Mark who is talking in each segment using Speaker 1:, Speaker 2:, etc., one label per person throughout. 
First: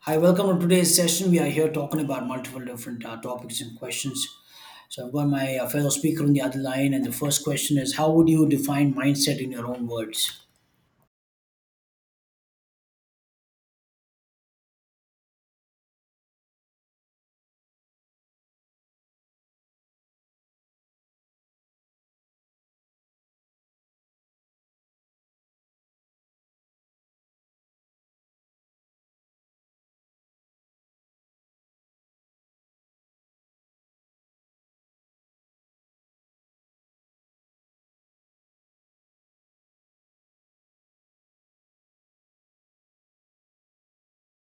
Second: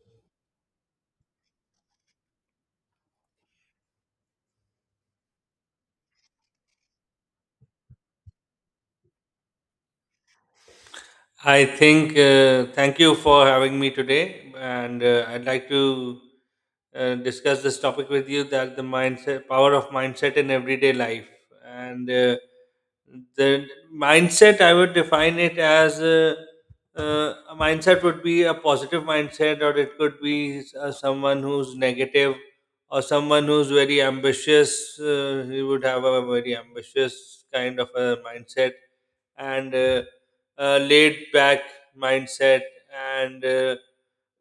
Speaker 1: Hi, welcome to today's session. We are here talking about multiple different topics and questions. So, I've got my fellow speaker on the other line, and the first question is: how would you define mindset in your own words?
Speaker 2: I think, thank you for having me today. And I'd like to discuss this topic with you that the mindset, power of mindset in everyday life. And the mindset, I would define it as a mindset would be a positive mindset, or it could be someone who's negative, or someone who's very ambitious. He would have a very ambitious kind of a mindset and laid back mindset, and uh,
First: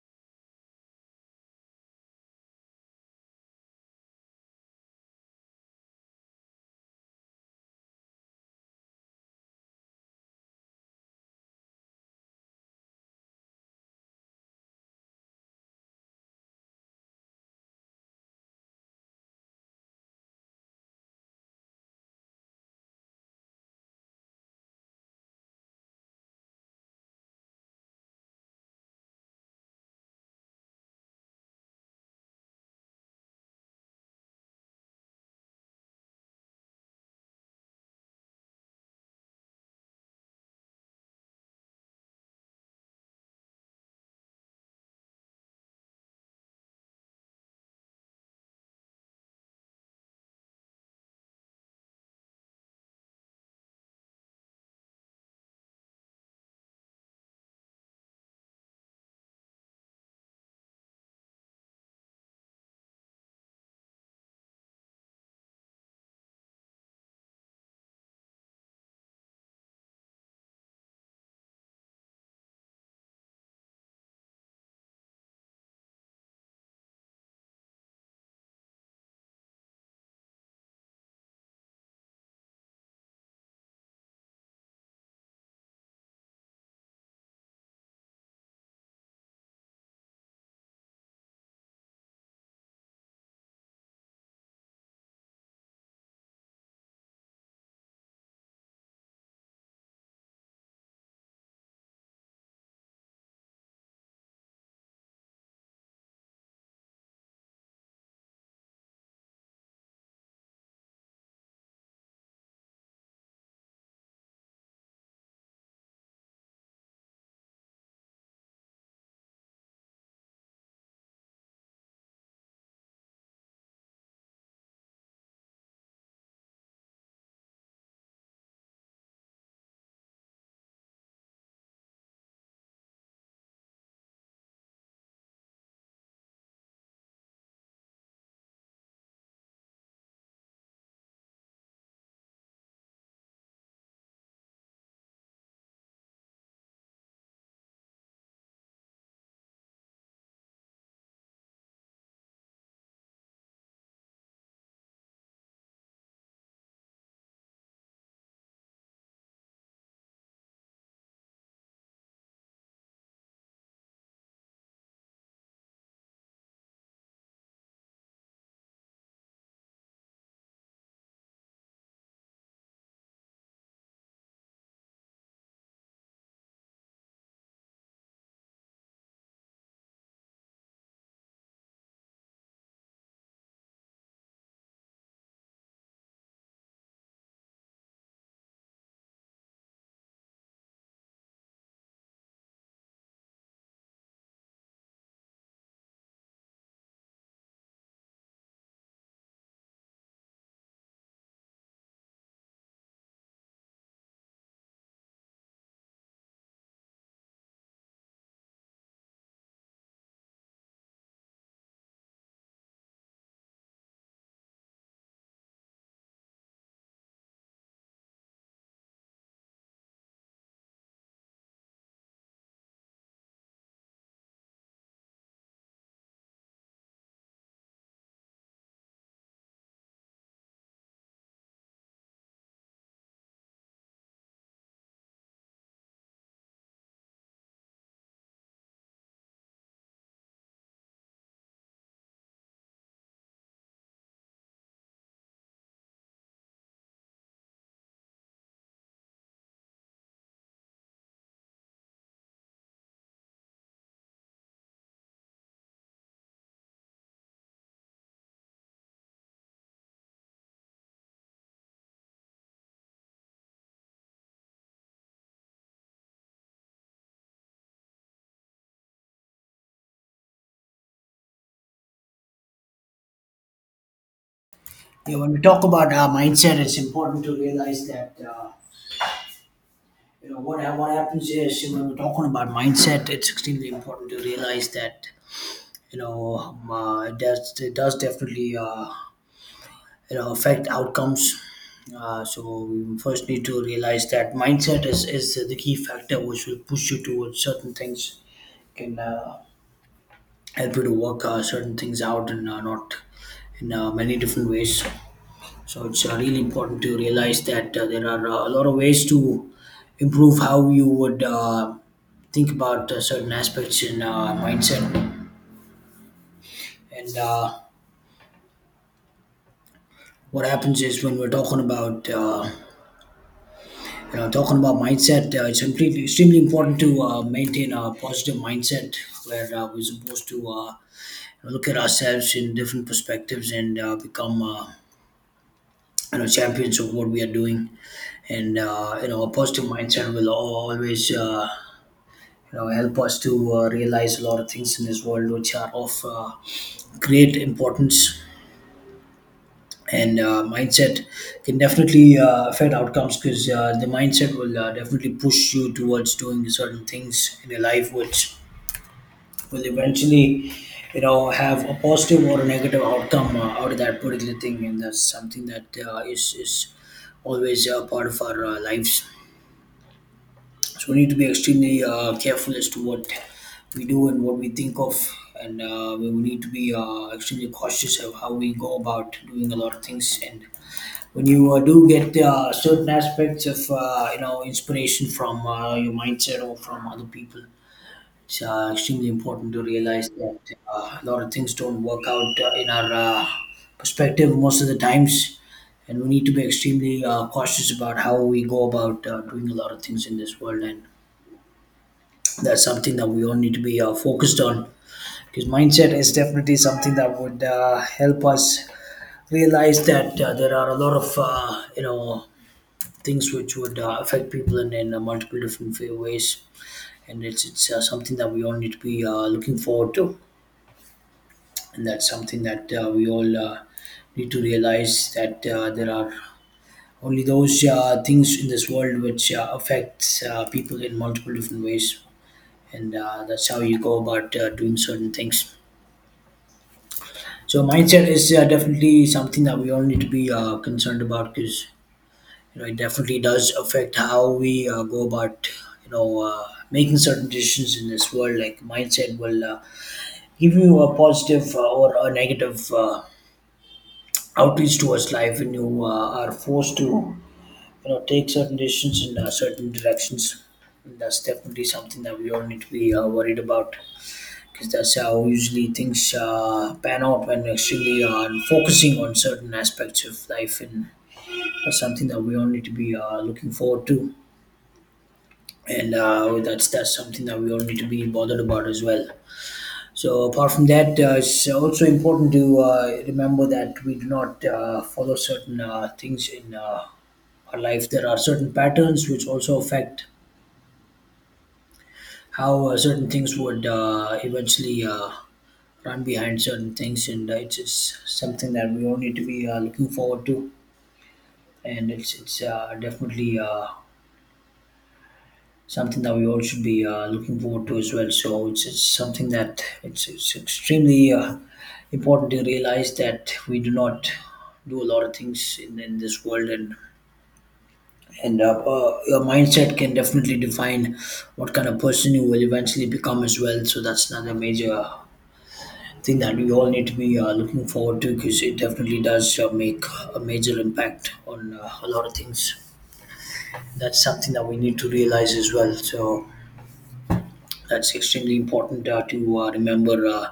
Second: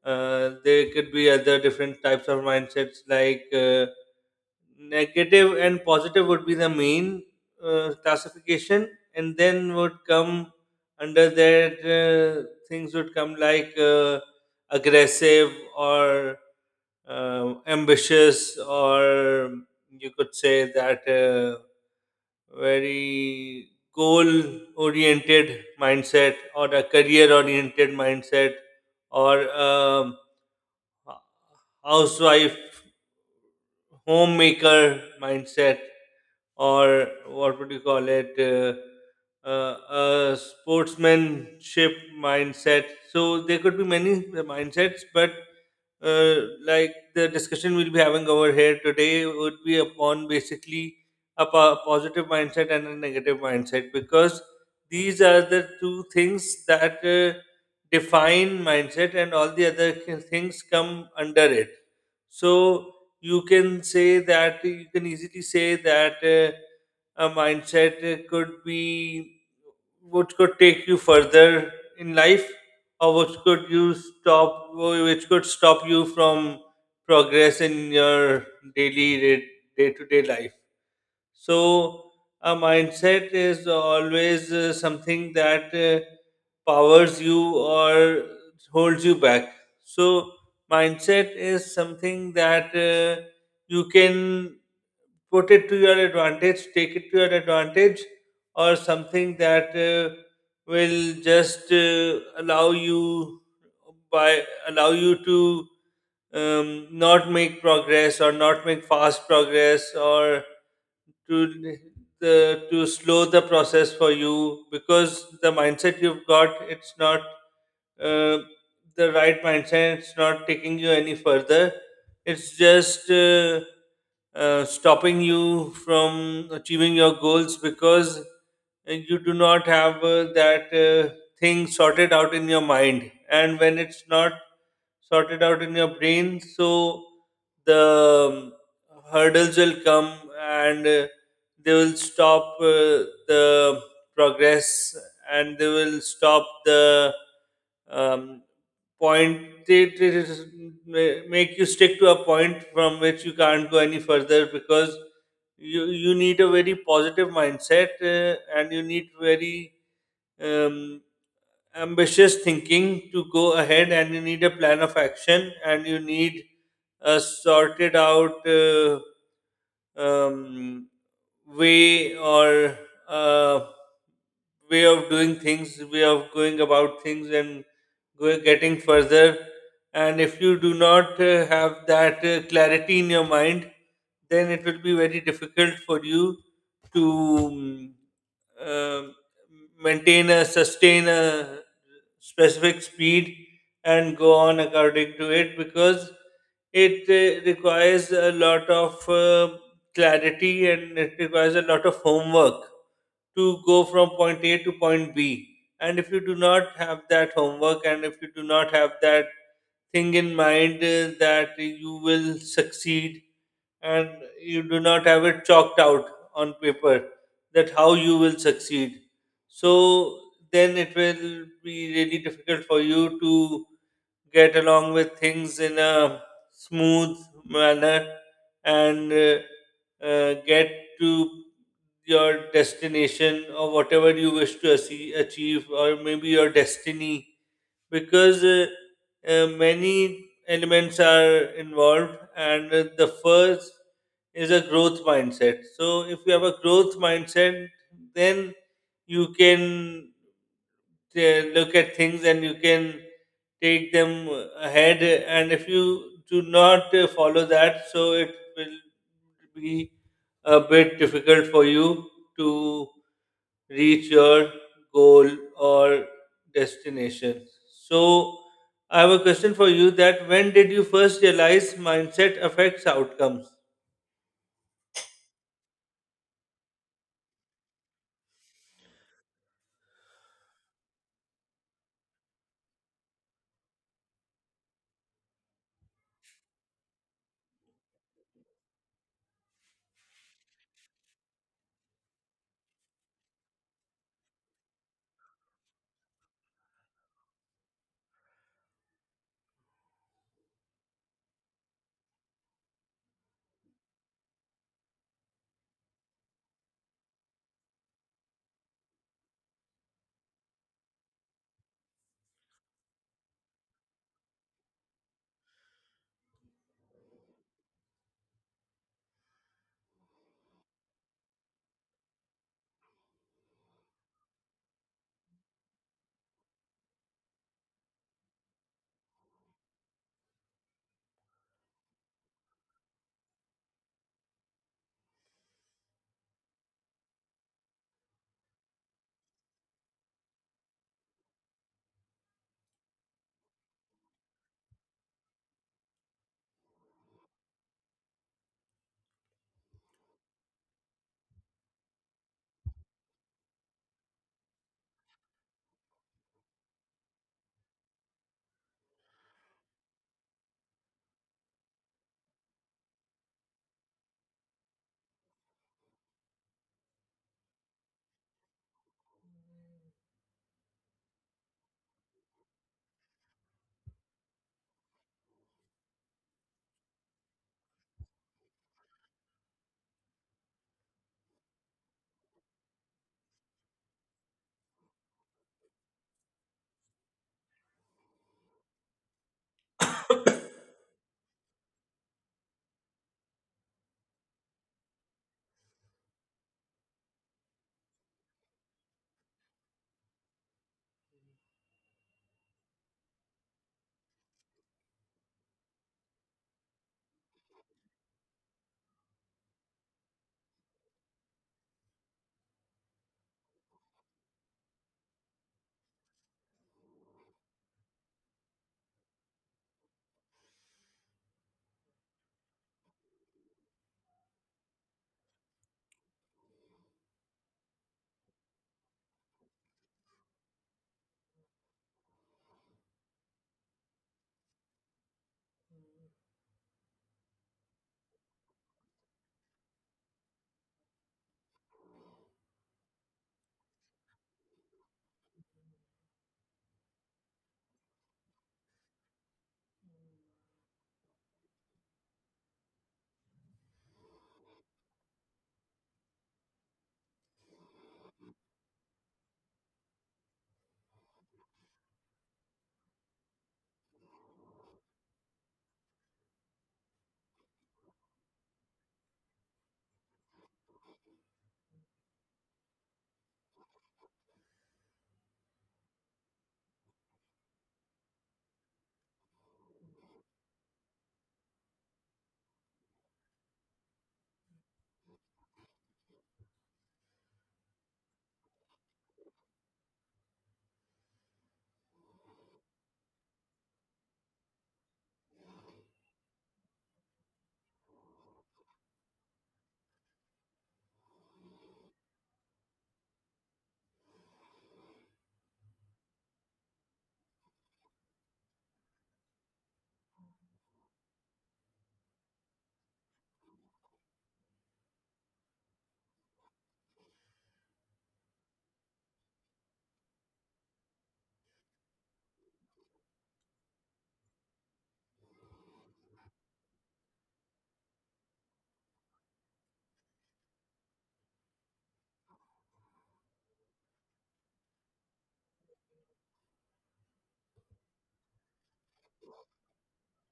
Speaker 2: uh, there could be other different types of mindsets like negative and positive would be the main classification, and then would come under that things would come like aggressive or ambitious, or you could say that very goal oriented mindset, or a career oriented mindset, or housewife homemaker mindset, or what would you call it, uh, a sportsmanship mindset. So there could be many mindsets, but uh, like the discussion we'll be having over here today would be upon basically a positive mindset and a negative mindset, because these are the two things that define mindset, and all the other things come under it. So you can say that, you can easily say that a mindset could be which could take you further in life, or which could stop you from progress in your daily day to day life. So a mindset is always something that powers you or holds you back. So mindset is something that you can put it to your advantage, take it to your advantage, or something that will just allow you by allow you to not make progress, or not make fast progress, or to to slow the process for you, because the mindset you've got, it's not uh, the right mindset. It's not taking you any further. It's just stopping you from achieving your goals, because you do not have that thing sorted out in your mind. And when it's not sorted out in your brain, so the hurdles will come, and they will stop the progress, and they will stop the um, point. They ma- make you stick to a point from which you can't go any further, because you need a very positive mindset, and you need very um, ambitious thinking to go ahead, and you need a plan of action, and you need a sorted out um, way, or uh, way of doing things, way of going about things, and getting further. And if you do not have that clarity in your mind, then it will be very difficult for you to um, um, maintain a sustain a specific speed and go on according to it, because it requires a lot of clarity, and it requires a lot of homework to go from point A to point B. And if you do not have that homework, and if you do not have that thing in mind that you will succeed, and you do not have it chalked out on paper that how you will succeed. So then it will be really difficult for you to get along with things in a smooth manner, and get to your destination, or whatever you wish to achieve, or maybe your destiny, because many elements are involved, and the first is a growth mindset. So if you have a growth mindset, then you can look at things, and you can take them ahead. And if you do not follow that, so it will be a bit difficult for you to reach your goal or destination. So, I have a question for you, that when did you first realize mindset affects outcomes?
Speaker 1: Yeah, when we talk about mindset, it's important to realize that you know what happens is when we're talking about mindset, it's extremely important to realize that you know it does definitely you know affect outcomes. So we first need to realize that mindset is the key factor which will push you towards certain things, can help you to work certain things out, and not in many different ways. So it's really important to realize that there are a lot of ways to improve how you would think about certain aspects in mindset. And What happens is when we're talking about talking about mindset, it's completely extremely important to maintain a positive mindset, where we're supposed to look at ourselves in different perspectives and become champions of what we are doing. And you know a positive mindset will always you know help us to realize a lot of things in this world which are of great importance. And mindset can definitely affect outcomes, because the mindset will definitely push you towards doing certain things in your life which will eventually you know have a positive or a negative outcome out of that particular thing, and that's something that is always part of our lives. So we need to be extremely careful as to what we do and what we think of. And we will need to be extremely cautious of how we go about doing a lot of things. And when you do get certain aspects of inspiration from your mindset or from other people, it's extremely important to realize that a lot of things don't work out in our perspective most of the times. And we need to be extremely cautious about how we go about doing a lot of things in this world, and that's something that we all need to be focused on, because mindset is definitely something that would help us realize that there are a lot of things which would affect people in multiple different ways. And it's something that we all need to be looking forward to. And that's something that we all need to realize that there are only those things in this world which affect people in multiple different ways. And that's how you go about doing certain things. So mindset is definitely something that we all need to be concerned about, because you know it definitely does affect how we go about you know uh, making certain decisions in this world. Like mindset will give you a positive or a negative outreach towards life when you are forced to you know take certain decisions in certain directions. And that's definitely something that we all need to be worried about, because that's how usually things pan out when actually focusing on certain aspects of life. And that's something that we all need to be looking forward to. And that's something that we all need to be bothered about as well. So apart from that, it's also important to remember that we do not follow certain things in our life. There are certain patterns which also affect how certain things would eventually run behind certain things, and it's something that we all need to be looking forward to. And it's definitely something that we all should be looking forward to as well. So it's something that it's extremely important to realize that we do not do a lot of things in this world. And Your mindset can definitely define what kind of person you will eventually become as well. So that's another major thing that we all need to be looking forward to, because it definitely does make a major impact on a lot of things. That's something that we need to realize as well. So that's extremely important to remember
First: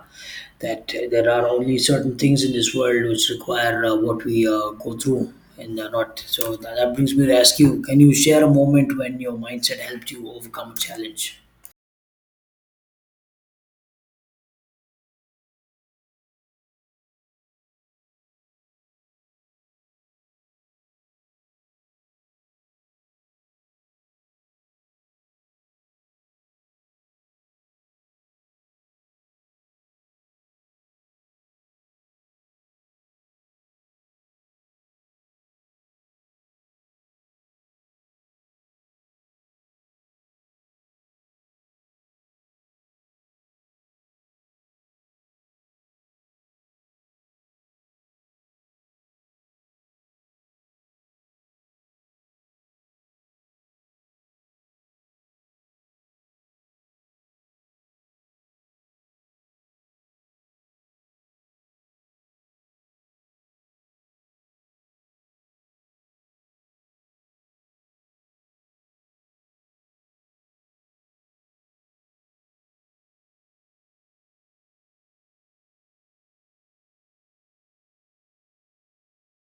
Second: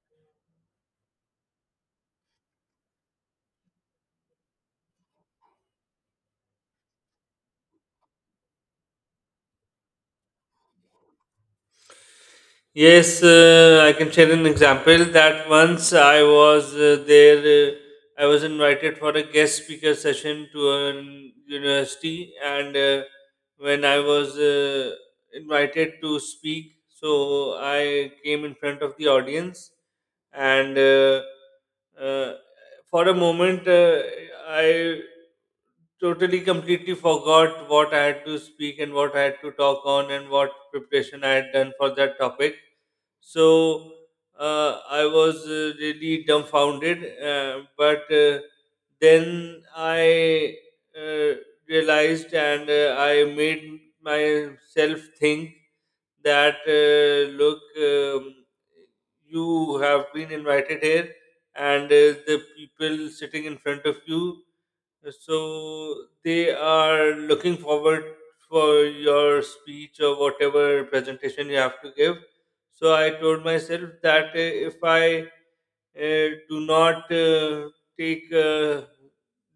Speaker 1: that there are only certain things in this world which require what we go through and not. So that brings me to ask you, can you share a moment when your mindset helped you overcome a challenge?
Speaker 2: Yes, I can share an example that once I was I was invited for a guest speaker session to a university, and when I was invited to speak, so I came in front of the audience, and uh, for a moment, I totally completely forgot what I had to speak, and what I had to talk on, and what preparation I had done for that topic. So I was really dumbfounded, but then I uh, realized, and I made myself think that, look, you have been invited here, and the people sitting in front of you, so they are looking forward for your speech or whatever presentation you have to give. So I told myself that if I do not take a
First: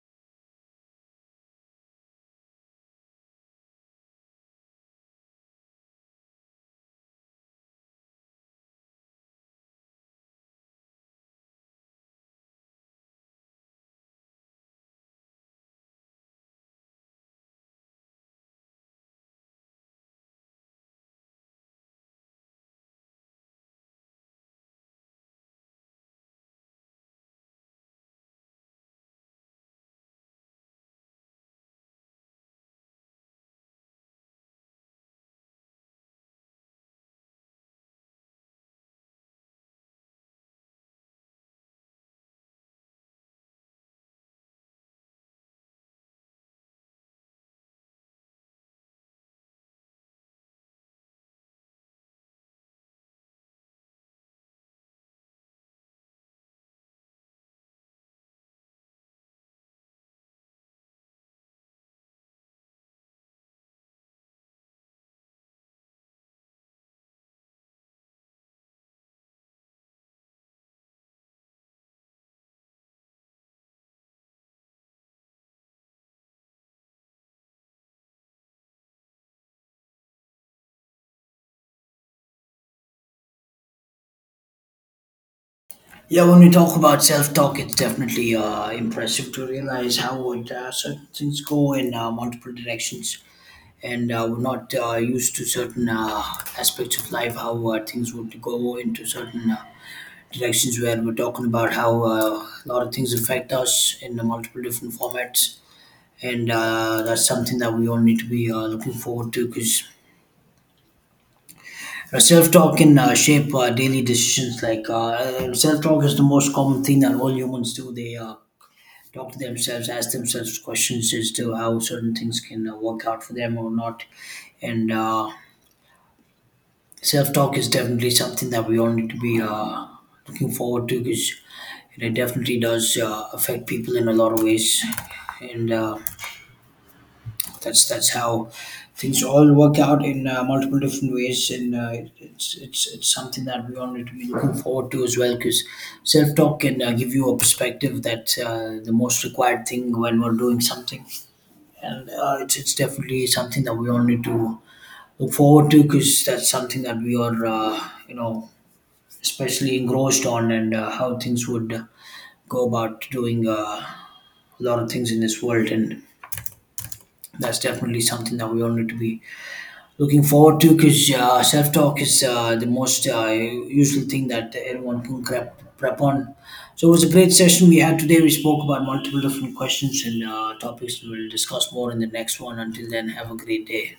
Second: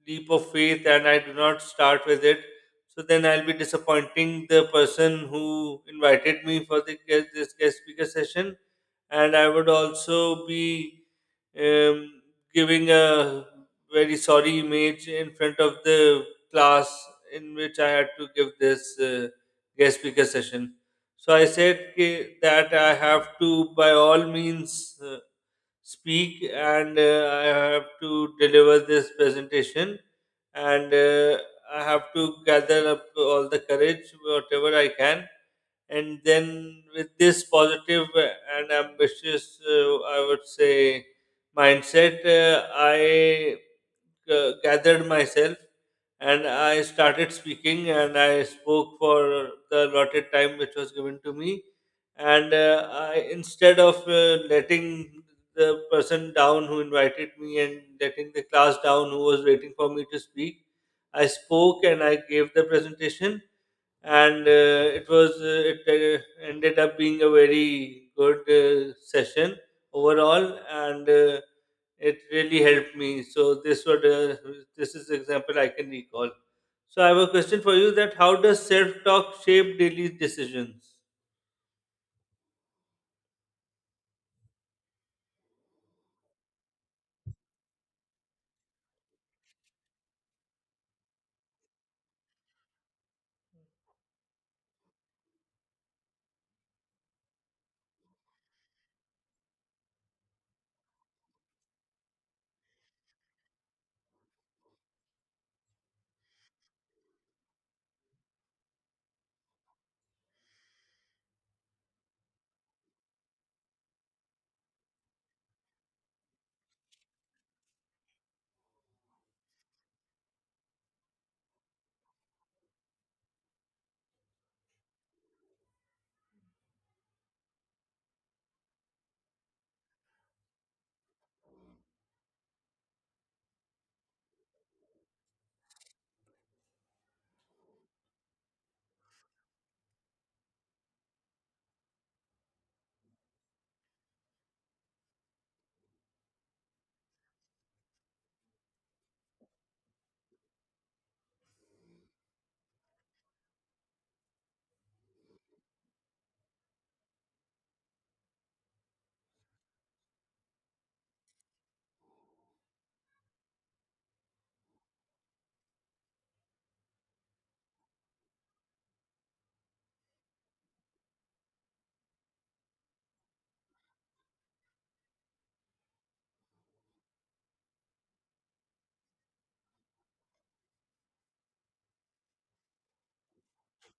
Speaker 2: leap of faith, and I do not start with it, so then I'll be disappointing the person who invited me for the this guest speaker session, and I would also be um, giving a very sorry image in front of the class in which I had to give this guest speaker session. So I said that I have to, by all means, speak, and I have to deliver this presentation, and I have to gather up all the courage, whatever I can. And then, with this positive and ambitious, I would say, mindset, I gathered myself, and I started speaking, and I spoke for the allotted time which was given to me. And I, instead of letting the person down who invited me, and letting the class down who was waiting for me to speak, I spoke and I gave the presentation. And it ended up being a very good session overall. And it really helped me. So this is the example I can recall. So I have a question for you: that how does self-talk shape daily decisions?
Speaker 1: Yeah, when we talk about self talk, it's definitely impressive to realize how it, certain things go in multiple directions. And we're not used to certain aspects of life, how things would go into certain directions, where we're talking about how a lot of things affect us in the multiple different formats. And that's something that we all need to be looking forward to, because self-talk can shape our daily decisions. Like self-talk is the most common thing that all humans do. They talk to themselves, ask themselves questions as to how certain things can work out for them or not. And self-talk is definitely something that we all need to be looking forward to, because and it definitely does affect people in a lot of ways. And that's how things all work out in multiple different ways. And it's something that we all to be looking forward to as well, because self-talk can give you a perspective that the most required thing when we're doing something. And it's definitely something that we all to look forward to, because that's something that we are especially engrossed on, and how things would go about doing a lot of things in this world, and that's definitely something that we all need to be looking forward to, because self talk is the most useful thing that everyone can prep on. So, it was a great session we had today. We spoke about multiple different questions and topics, and we'll discuss more in the next one. Until then, have a great day.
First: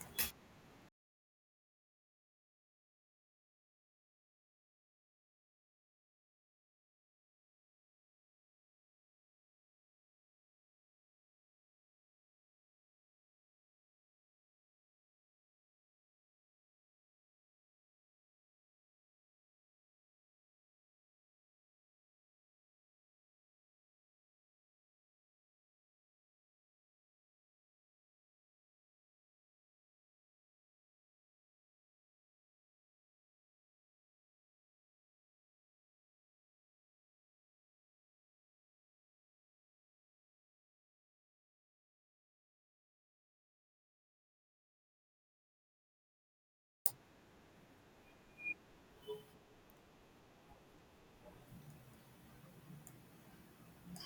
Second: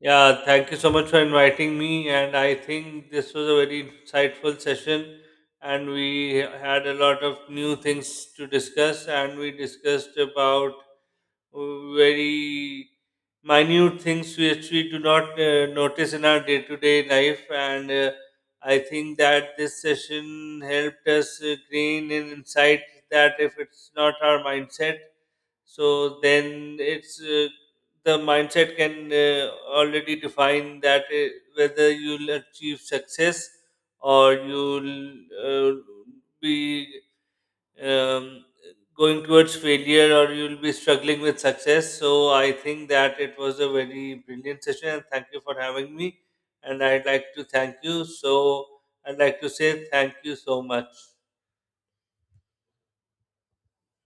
Speaker 2: Yeah, thank you so much for inviting me, and I think this was a very insightful session, and we had a lot of new things to discuss, and we discussed about very minute things which we do not notice in our day to day life. And I think that this session helped us gain an insight that if it's not our mindset, so then it's the mindset can already define that whether you'll achieve success, or you'll uh, be um, going towards failure, or you'll be struggling with success. So I think that it was a very brilliant session, and thank you for having me. And I'd like to thank you. So I'd like to say thank you so much.